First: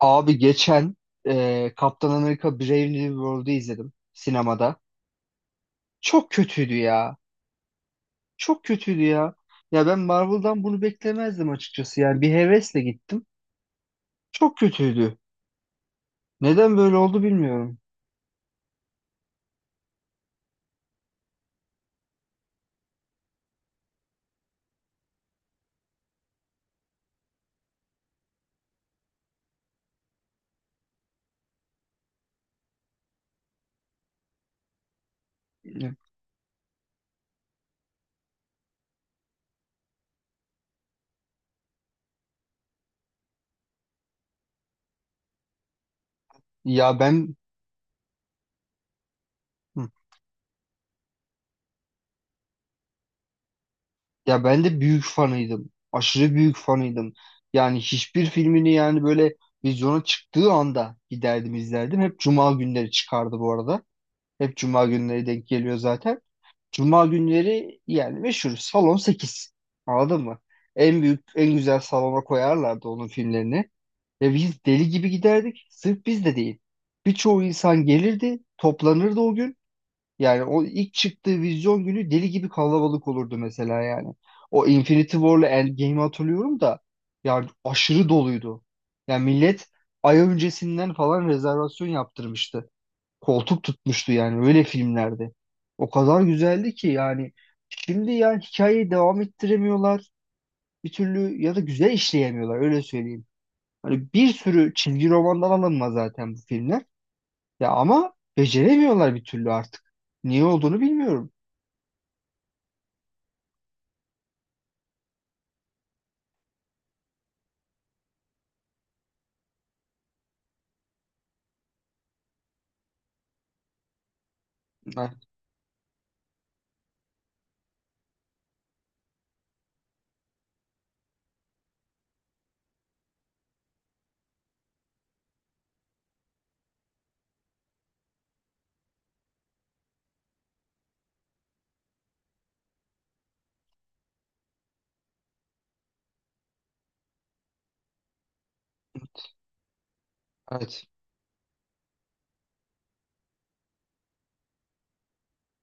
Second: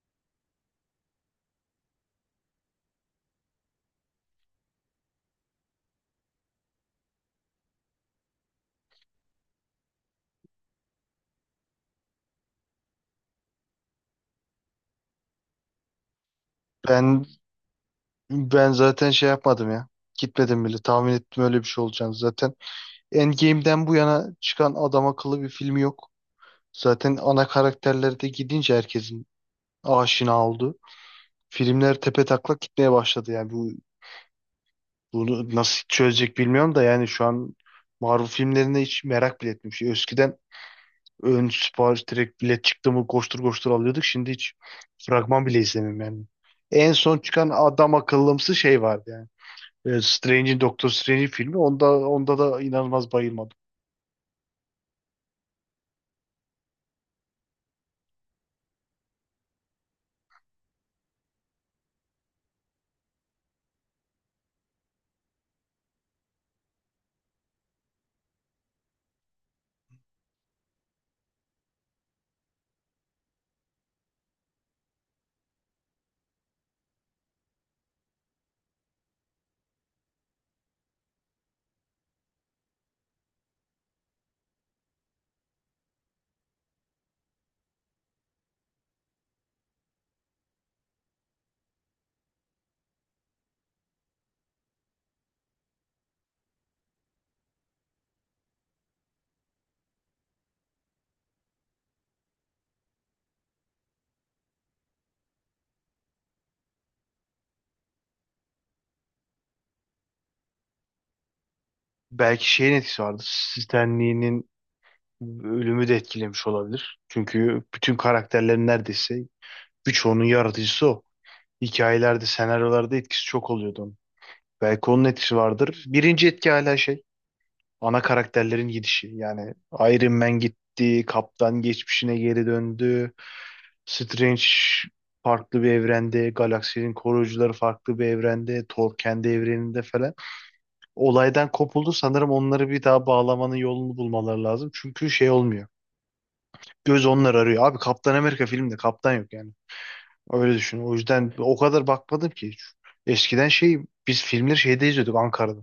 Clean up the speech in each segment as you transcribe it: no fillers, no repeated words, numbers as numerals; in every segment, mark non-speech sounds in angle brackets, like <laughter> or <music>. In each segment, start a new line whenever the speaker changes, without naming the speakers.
Abi geçen Kaptan Amerika Brave New World'u izledim sinemada. Çok kötüydü ya. Çok kötüydü ya. Ya ben Marvel'dan bunu beklemezdim açıkçası. Yani bir hevesle gittim. Çok kötüydü. Neden böyle oldu
Ben
bilmiyorum.
ben zaten şey yapmadım ya. Gitmedim bile. Tahmin ettim öyle bir şey olacağını zaten. Endgame'den bu yana çıkan adam akıllı bir film yok. Zaten ana karakterler de gidince herkesin aşina oldu. Filmler tepetaklak gitmeye başladı yani. Bunu nasıl çözecek bilmiyorum da yani şu an Marvel filmlerine hiç merak bile etmiyorum. Şey, eskiden ön sipariş direkt bilet çıktı mı koştur koştur alıyorduk. Şimdi hiç fragman bile izlemiyorum yani. En
Ya
son
ben
çıkan adam akıllımsı şey vardı yani.
Hı.
Strange'in Doctor Strange'in filmi onda da inanılmaz bayılmadım.
Ya ben de büyük fanıydım. Aşırı büyük fanıydım. Yani hiçbir filmini yani böyle vizyona çıktığı anda giderdim izlerdim. Hep cuma günleri çıkardı bu arada. Hep cuma günleri denk geliyor zaten. Cuma günleri yani meşhur salon 8. Anladın mı? En büyük, en güzel salona koyarlardı onun filmlerini. Ve biz deli gibi giderdik. Sırf biz de değil. Birçoğu insan gelirdi, toplanırdı o gün. Yani o ilk çıktığı vizyon günü deli gibi kalabalık olurdu mesela yani. O Infinity War'la Endgame'i hatırlıyorum da yani aşırı doluydu. Yani millet ay öncesinden falan rezervasyon yaptırmıştı koltuk tutmuştu yani öyle filmlerde. O kadar güzeldi ki yani şimdi yani hikayeyi devam ettiremiyorlar bir türlü ya da güzel işleyemiyorlar öyle söyleyeyim. Hani bir sürü çizgi romandan alınma zaten bu filmler. Ya ama beceremiyorlar bir türlü artık. Niye olduğunu bilmiyorum.
Belki şeyin etkisi vardır. Stan Lee'nin ölümü de etkilemiş olabilir. Çünkü bütün karakterlerin neredeyse birçoğunun yaratıcısı o. Hikayelerde, senaryolarda etkisi çok oluyordu onun. Belki onun
Heh,
etkisi vardır. Birinci etki hala şey, ana karakterlerin gidişi. Yani Iron Man gitti, Kaptan geçmişine geri döndü. Strange farklı bir evrende, galaksinin koruyucuları farklı bir evrende, Thor kendi evreninde falan. Olaydan kopuldu, sanırım onları bir daha bağlamanın yolunu bulmaları lazım. Çünkü şey olmuyor. Göz onlar arıyor. Abi Kaptan Amerika filmde kaptan yok yani. Öyle düşün.
evet.
O yüzden o kadar bakmadım ki hiç. Eskiden şey, biz filmleri şeyde izliyorduk, Ankara'da.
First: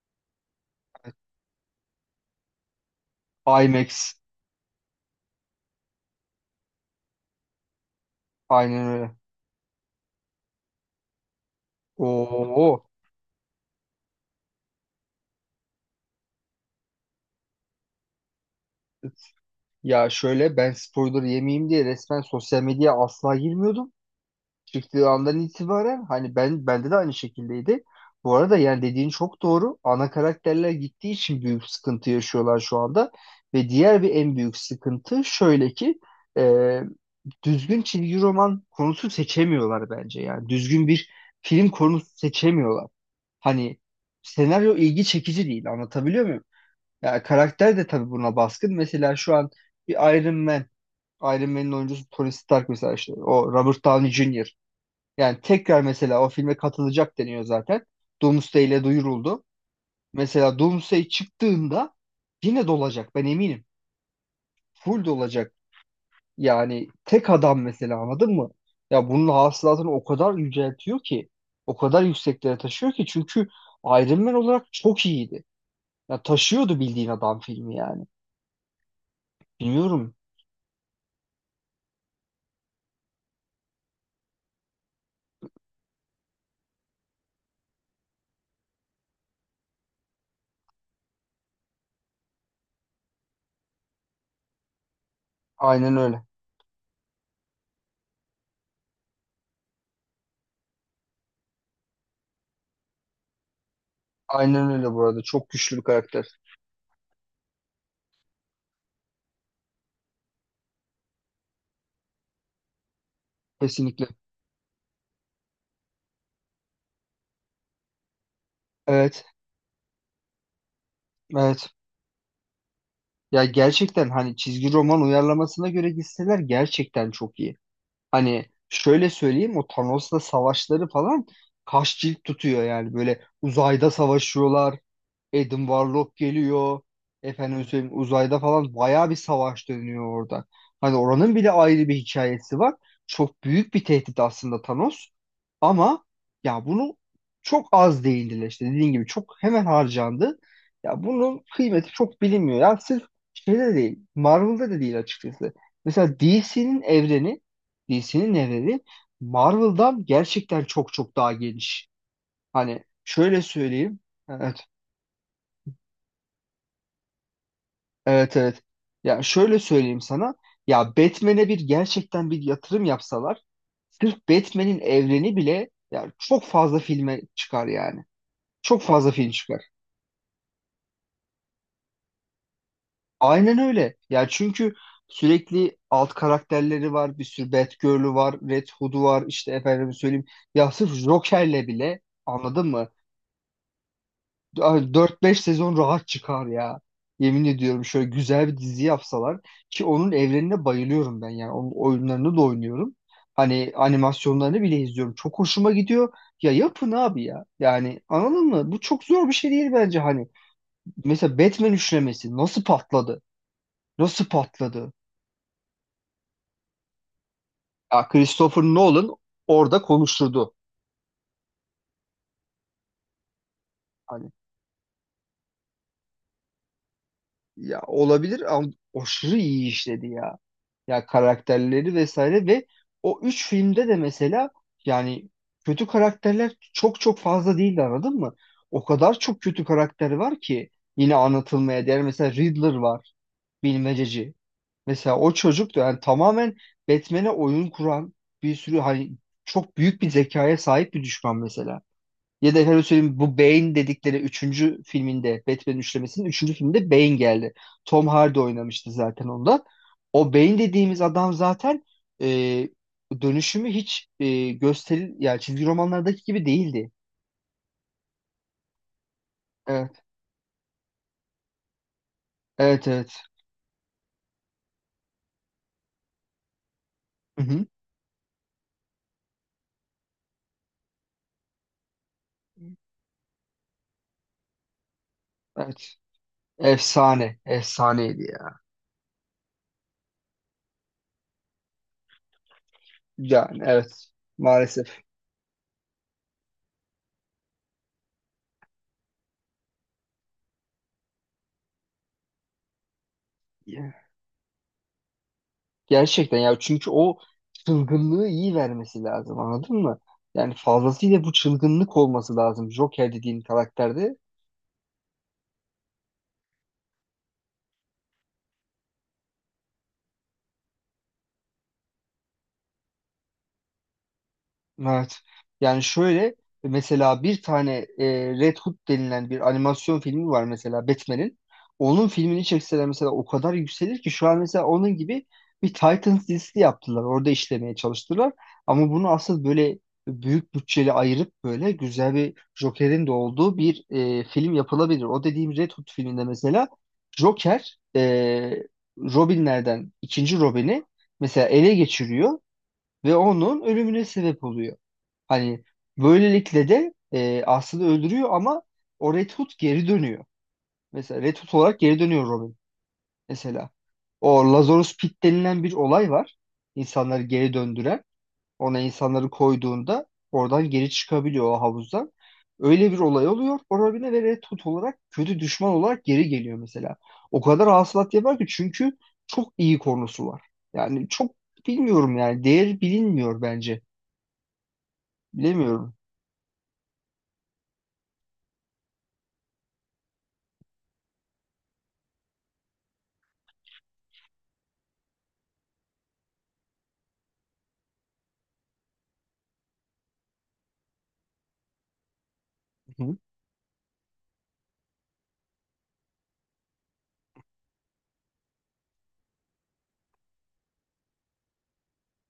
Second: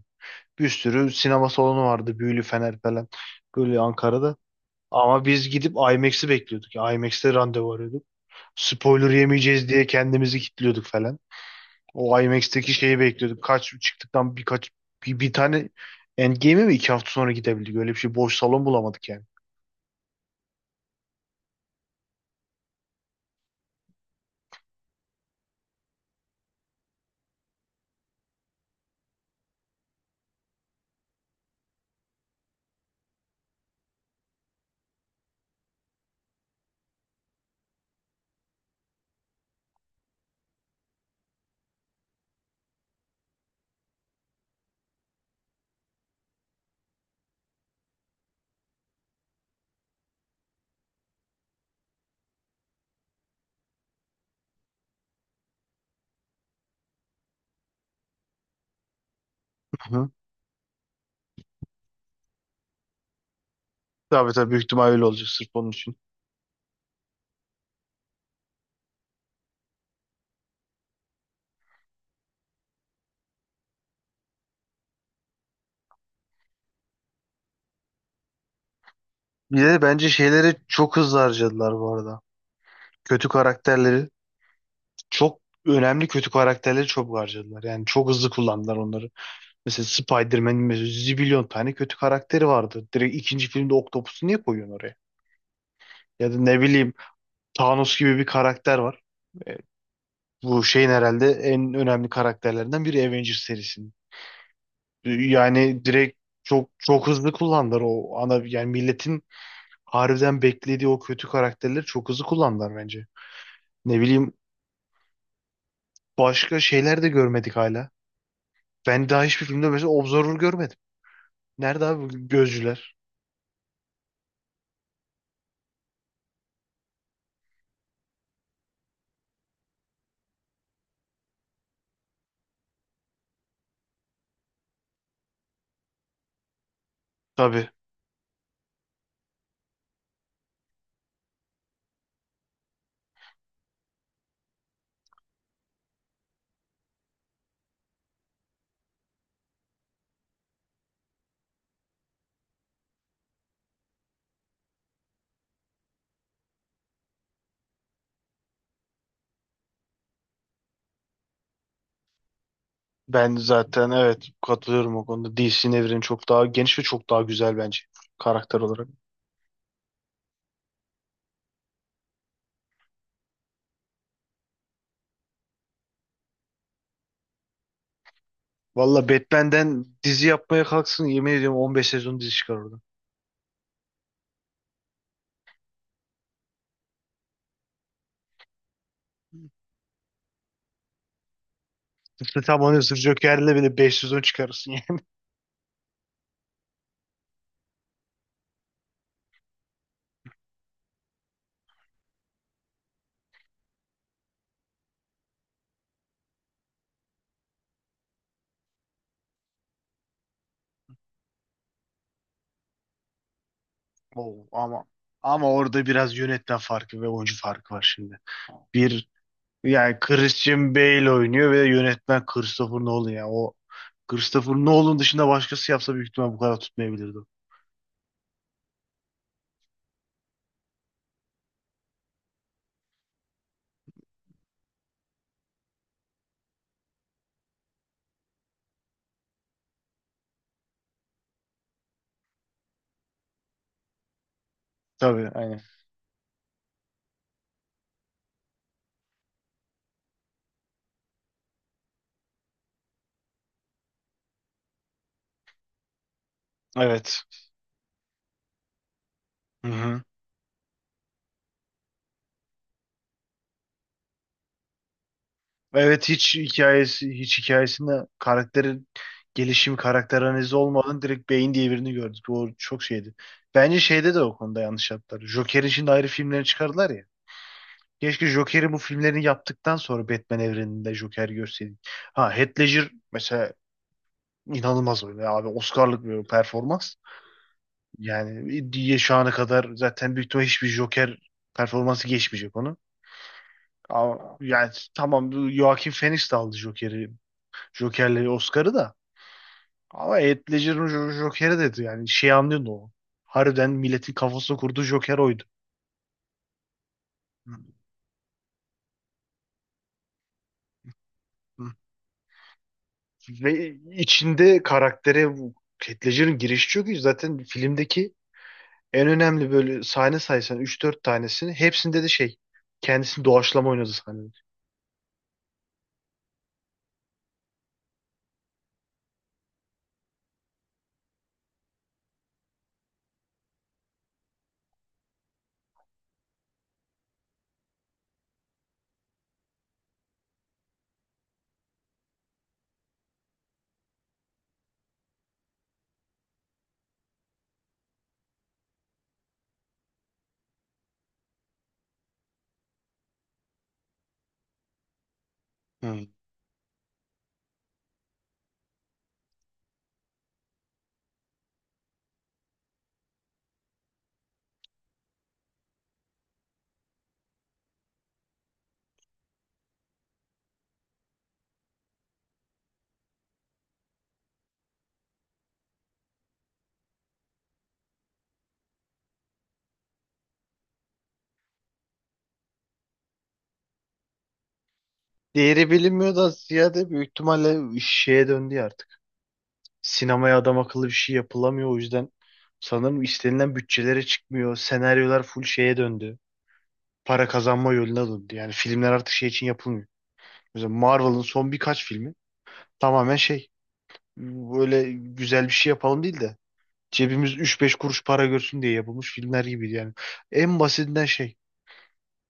Bir sürü sinema salonu vardı. Büyülü Fener falan. Böyle
IMAX.
Ankara'da. Ama biz gidip IMAX'i bekliyorduk. IMAX'te randevu arıyorduk.
Aynen
Spoiler
öyle.
yemeyeceğiz diye kendimizi kilitliyorduk falan. O
Oo.
IMAX'teki şeyi bekliyorduk. Kaç çıktıktan birkaç bir tane Endgame'e mi iki hafta sonra gidebildik? Öyle bir şey, boş salon bulamadık yani.
Ya şöyle ben spoiler yemeyeyim diye resmen sosyal medyaya asla girmiyordum. Çıktığı andan itibaren hani bende de aynı şekildeydi. Bu arada yani dediğin çok doğru. Ana karakterler gittiği için büyük sıkıntı yaşıyorlar şu anda. Ve diğer bir en büyük sıkıntı şöyle ki e, düzgün çizgi roman konusu seçemiyorlar bence. Yani düzgün bir film konusu seçemiyorlar. Hani senaryo ilgi çekici değil anlatabiliyor muyum? Yani karakter de tabii buna baskın. Mesela şu an bir Iron Man, Iron Man'in oyuncusu Tony Stark mesela işte o Robert Downey Jr. Yani tekrar mesela o filme katılacak deniyor zaten. Doomsday ile duyuruldu.
Hı hı.
Mesela Doomsday çıktığında yine dolacak ben eminim.
Tabii tabii, büyük ihtimal
Full
öyle olacak sırf
dolacak.
onun için.
Yani tek adam mesela anladın mı? Ya bunun hasılatını o kadar yüceltiyor ki. O kadar yükseklere taşıyor ki. Çünkü Iron Man olarak çok iyiydi. Ya taşıyordu bildiğin adam filmi yani.
Bir de bence
Bilmiyorum.
şeyleri çok hızlı harcadılar bu arada. Kötü karakterleri çok, önemli kötü karakterleri çok harcadılar. Yani çok hızlı kullandılar onları. Mesela Spider-Man'in mesela zibilyon tane kötü karakteri vardı. Direkt ikinci filmde Octopus'u niye koyuyorsun oraya?
Aynen öyle.
Ya da ne bileyim, Thanos gibi bir karakter var. E, Bu şeyin herhalde en önemli karakterlerinden biri Avengers serisinin.
Aynen öyle bu
E,
arada. Çok güçlü bir
Yani direkt
karakter.
çok çok hızlı kullandılar, o ana yani milletin harbiden beklediği o kötü karakterleri çok hızlı kullandılar bence. Ne
Kesinlikle.
bileyim, başka şeyler de görmedik hala. Ben daha
Evet.
hiçbir filmde mesela Observer görmedim.
Evet.
Nerede abi bu gözcüler?
Ya gerçekten hani çizgi roman uyarlamasına göre gitseler gerçekten çok iyi. Hani şöyle söyleyeyim o Thanos'la savaşları falan kaç cilt tutuyor yani böyle uzayda savaşıyorlar. Adam Warlock geliyor. Efendim
Tabii.
söyleyeyim uzayda falan bayağı bir savaş dönüyor orada. Hani oranın bile ayrı bir hikayesi var. Çok büyük bir tehdit aslında Thanos. Ama ya bunu çok az değindiler işte dediğin gibi çok hemen harcandı. Ya bunun kıymeti çok bilinmiyor. Ya sırf şeyde de değil, Marvel'da da değil açıkçası. Mesela DC'nin evreni Marvel'dan gerçekten çok çok daha geniş. Hani
Ben
şöyle
zaten,
söyleyeyim.
evet, katılıyorum o konuda. DC'nin evreni çok daha geniş ve çok daha güzel bence
Evet
karakter
evet.
olarak.
Ya şöyle söyleyeyim sana. Ya Batman'e bir gerçekten bir yatırım yapsalar sırf Batman'in evreni bile ya çok fazla filme çıkar yani. Çok
Valla
fazla film çıkar.
Batman'den dizi yapmaya kalksın, yemin ediyorum 15 sezon dizi çıkar orada.
Aynen öyle. Ya çünkü sürekli alt karakterleri var. Bir sürü Batgirl'ü var. Red Hood'u var. İşte efendim söyleyeyim. Ya sırf Joker'le bile
Tıpkı tam
anladın
onun,
mı?
sırf Joker'le bile 5 sezon çıkarırsın yani. <laughs>
Dört beş sezon rahat çıkar ya. Yemin ediyorum şöyle güzel bir dizi yapsalar ki onun evrenine bayılıyorum ben yani onun oyunlarını da oynuyorum. Hani animasyonlarını bile izliyorum. Çok hoşuma gidiyor. Ya yapın abi ya. Yani anladın mı? Bu çok zor bir şey değil bence hani. Mesela Batman üçlemesi nasıl patladı? Nasıl
Oo, ama
patladı?
ama orada biraz yönetmen farkı ve oyuncu farkı var
Ya
şimdi.
Christopher
Bir,
Nolan orada
yani
konuşturdu.
Christian Bale oynuyor ve yönetmen Christopher Nolan ya. O
Hani
Christopher Nolan dışında başkası yapsa büyük ihtimal bu kadar tutmayabilirdi.
ya olabilir ama aşırı iyi işledi ya. Ya karakterleri vesaire ve o üç filmde de mesela yani kötü karakterler çok çok fazla değildi anladın mı? O kadar çok kötü karakter var ki yine anlatılmaya değer. Mesela Riddler var, bilmececi. Mesela
Tabii,
o
aynen.
çocuk da yani tamamen Batman'e oyun kuran bir sürü hani çok büyük bir zekaya sahip bir düşman mesela. Ya da efendim söyleyeyim bu Bane dedikleri üçüncü filminde Batman üçlemesinin üçüncü filminde Bane
Evet.
geldi. Tom Hardy oynamıştı zaten onda.
Hı hı.
O Bane dediğimiz adam zaten e, dönüşümü hiç e, gösteril yani çizgi
Evet,
romanlardaki
hiç
gibi değildi.
hikayesi, hiç hikayesinde karakterin gelişimi,
Evet,
karakter analizi olmadan direkt beyin diye birini gördük. O çok
evet, evet.
şeydi. Bence şeyde de o konuda yanlış yaptılar. Joker'in şimdi ayrı filmlerini çıkardılar ya.
Hı hı,
Keşke Joker'i, bu filmlerini yaptıktan sonra Batman evreninde Joker görseydik. Ha, Heath Ledger mesela inanılmaz oynadı abi.
evet.
Oscar'lık bir performans.
Efsane, efsaneydi ya.
Yani diye şu ana kadar zaten büyük ihtimalle hiçbir Joker performansı geçmeyecek onu.
Yani evet,
Ama yani
maalesef.
tamam, Joaquin Phoenix de aldı Joker'i, Joker'le Oscar'ı da. Ama Heath Ledger'ın Joker'i dedi yani, şey anlıyorsun o. Harbiden milletin kafasına kurduğu Joker oydu.
Gerçekten ya çünkü o
Hı
çılgınlığı iyi vermesi lazım anladın mı? Yani fazlasıyla bu
hı.
çılgınlık olması lazım Joker dediğin
Ve
karakterde.
içinde karaktere bu Heath Ledger'ın girişi çok iyi. Zaten filmdeki en önemli böyle sahne saysan üç dört tanesini, hepsinde de şey, kendisini doğaçlama oynadı sahnede.
Evet. Yani şöyle mesela bir tane Red Hood denilen bir animasyon filmi var mesela Batman'in. Onun filmini çekseler mesela o kadar yükselir ki şu an mesela onun gibi bir Titans dizisi yaptılar. Orada işlemeye çalıştılar. Ama bunu asıl böyle büyük bütçeli ayırıp böyle güzel bir Joker'in de olduğu bir film yapılabilir. O dediğim Red Hood filminde mesela Joker Robinlerden ikinci Robin'i mesela ele geçiriyor ve onun ölümüne sebep oluyor. Hani
Hı.
böylelikle de Aslı'yı öldürüyor ama o Red Hood geri dönüyor. Mesela Red Hood olarak geri dönüyor Robin mesela. O Lazarus Pit denilen bir olay var. İnsanları geri döndüren. Ona insanları koyduğunda oradan geri çıkabiliyor o havuzdan. Öyle bir olay oluyor. O Robin'e ve Red Hood olarak kötü düşman olarak geri geliyor mesela. O kadar hasılat yapar ki çünkü çok iyi konusu var. Yani çok bilmiyorum yani. Değeri bilinmiyor bence.
Değeri
Bilemiyorum.
bilinmiyor da ziyade büyük ihtimalle şeye döndü ya artık. Sinemaya adam akıllı bir şey yapılamıyor. O yüzden sanırım istenilen bütçelere çıkmıyor. Senaryolar full şeye döndü, para kazanma yoluna döndü. Yani filmler artık şey için yapılmıyor. Mesela Marvel'ın son birkaç filmi
Hı
tamamen
hı.
şey, böyle güzel bir şey yapalım değil de cebimiz üç beş kuruş para görsün diye yapılmış filmler gibiydi yani. En basitinden şey,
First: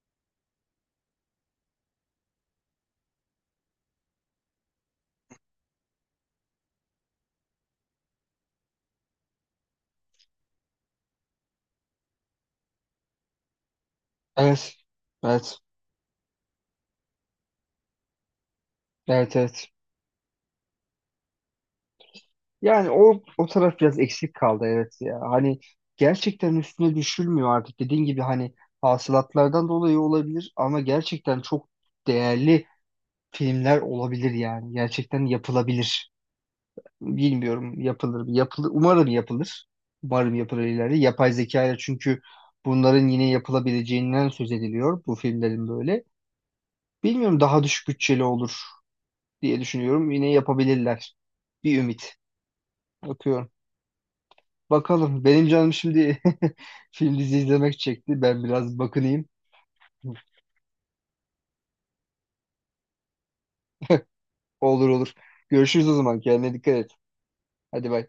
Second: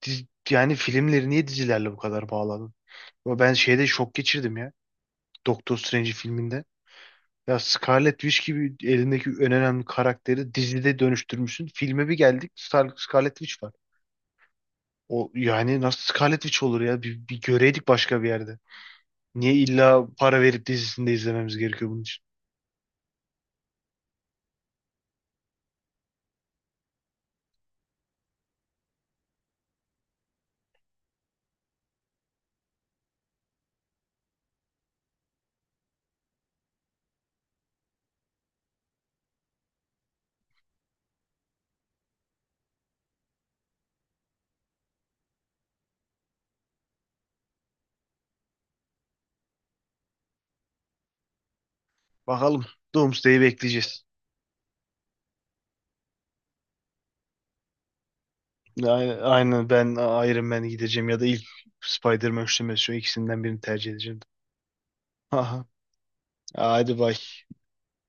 yani filmleri niye dizilerle bu kadar bağladın? Ama ben şeyde şok geçirdim ya, Doctor Strange filminde. Ya Scarlet Witch gibi elindeki en önemli karakteri dizide dönüştürmüşsün. Filme bir geldik, Star Scarlet Witch var.
Evet.
O
Evet.
yani nasıl Scarlet Witch olur ya? Bir göreydik başka bir yerde.
Evet
Niye
evet.
illa para verip dizisinde izlememiz gerekiyor bunun için?
Yani o taraf biraz eksik kaldı evet ya. Hani gerçekten üstüne düşülmüyor artık. Dediğin gibi hani hasılatlardan dolayı olabilir ama gerçekten çok değerli filmler olabilir yani. Gerçekten yapılabilir. Bilmiyorum yapılır mı? Yapılır. Umarım yapılır. Umarım yapılır ileride. Yapay zeka ile çünkü bunların yine yapılabileceğinden söz ediliyor bu filmlerin böyle. Bilmiyorum daha düşük bütçeli olur diye düşünüyorum. Yine yapabilirler. Bir ümit.
Bakalım. Doomsday'i
Bakıyorum.
bekleyeceğiz.
Bakalım. Benim canım şimdi <laughs> film dizi izlemek çekti. Ben biraz
Aynen,
bakınayım.
aynen, ben Iron Man'e gideceğim ya da ilk Spider-Man üçlemesi, şu ikisinden birini tercih edeceğim.
Olur olur.
Aha.
Görüşürüz o zaman. Kendine dikkat et.
Hadi bay.
Hadi bay.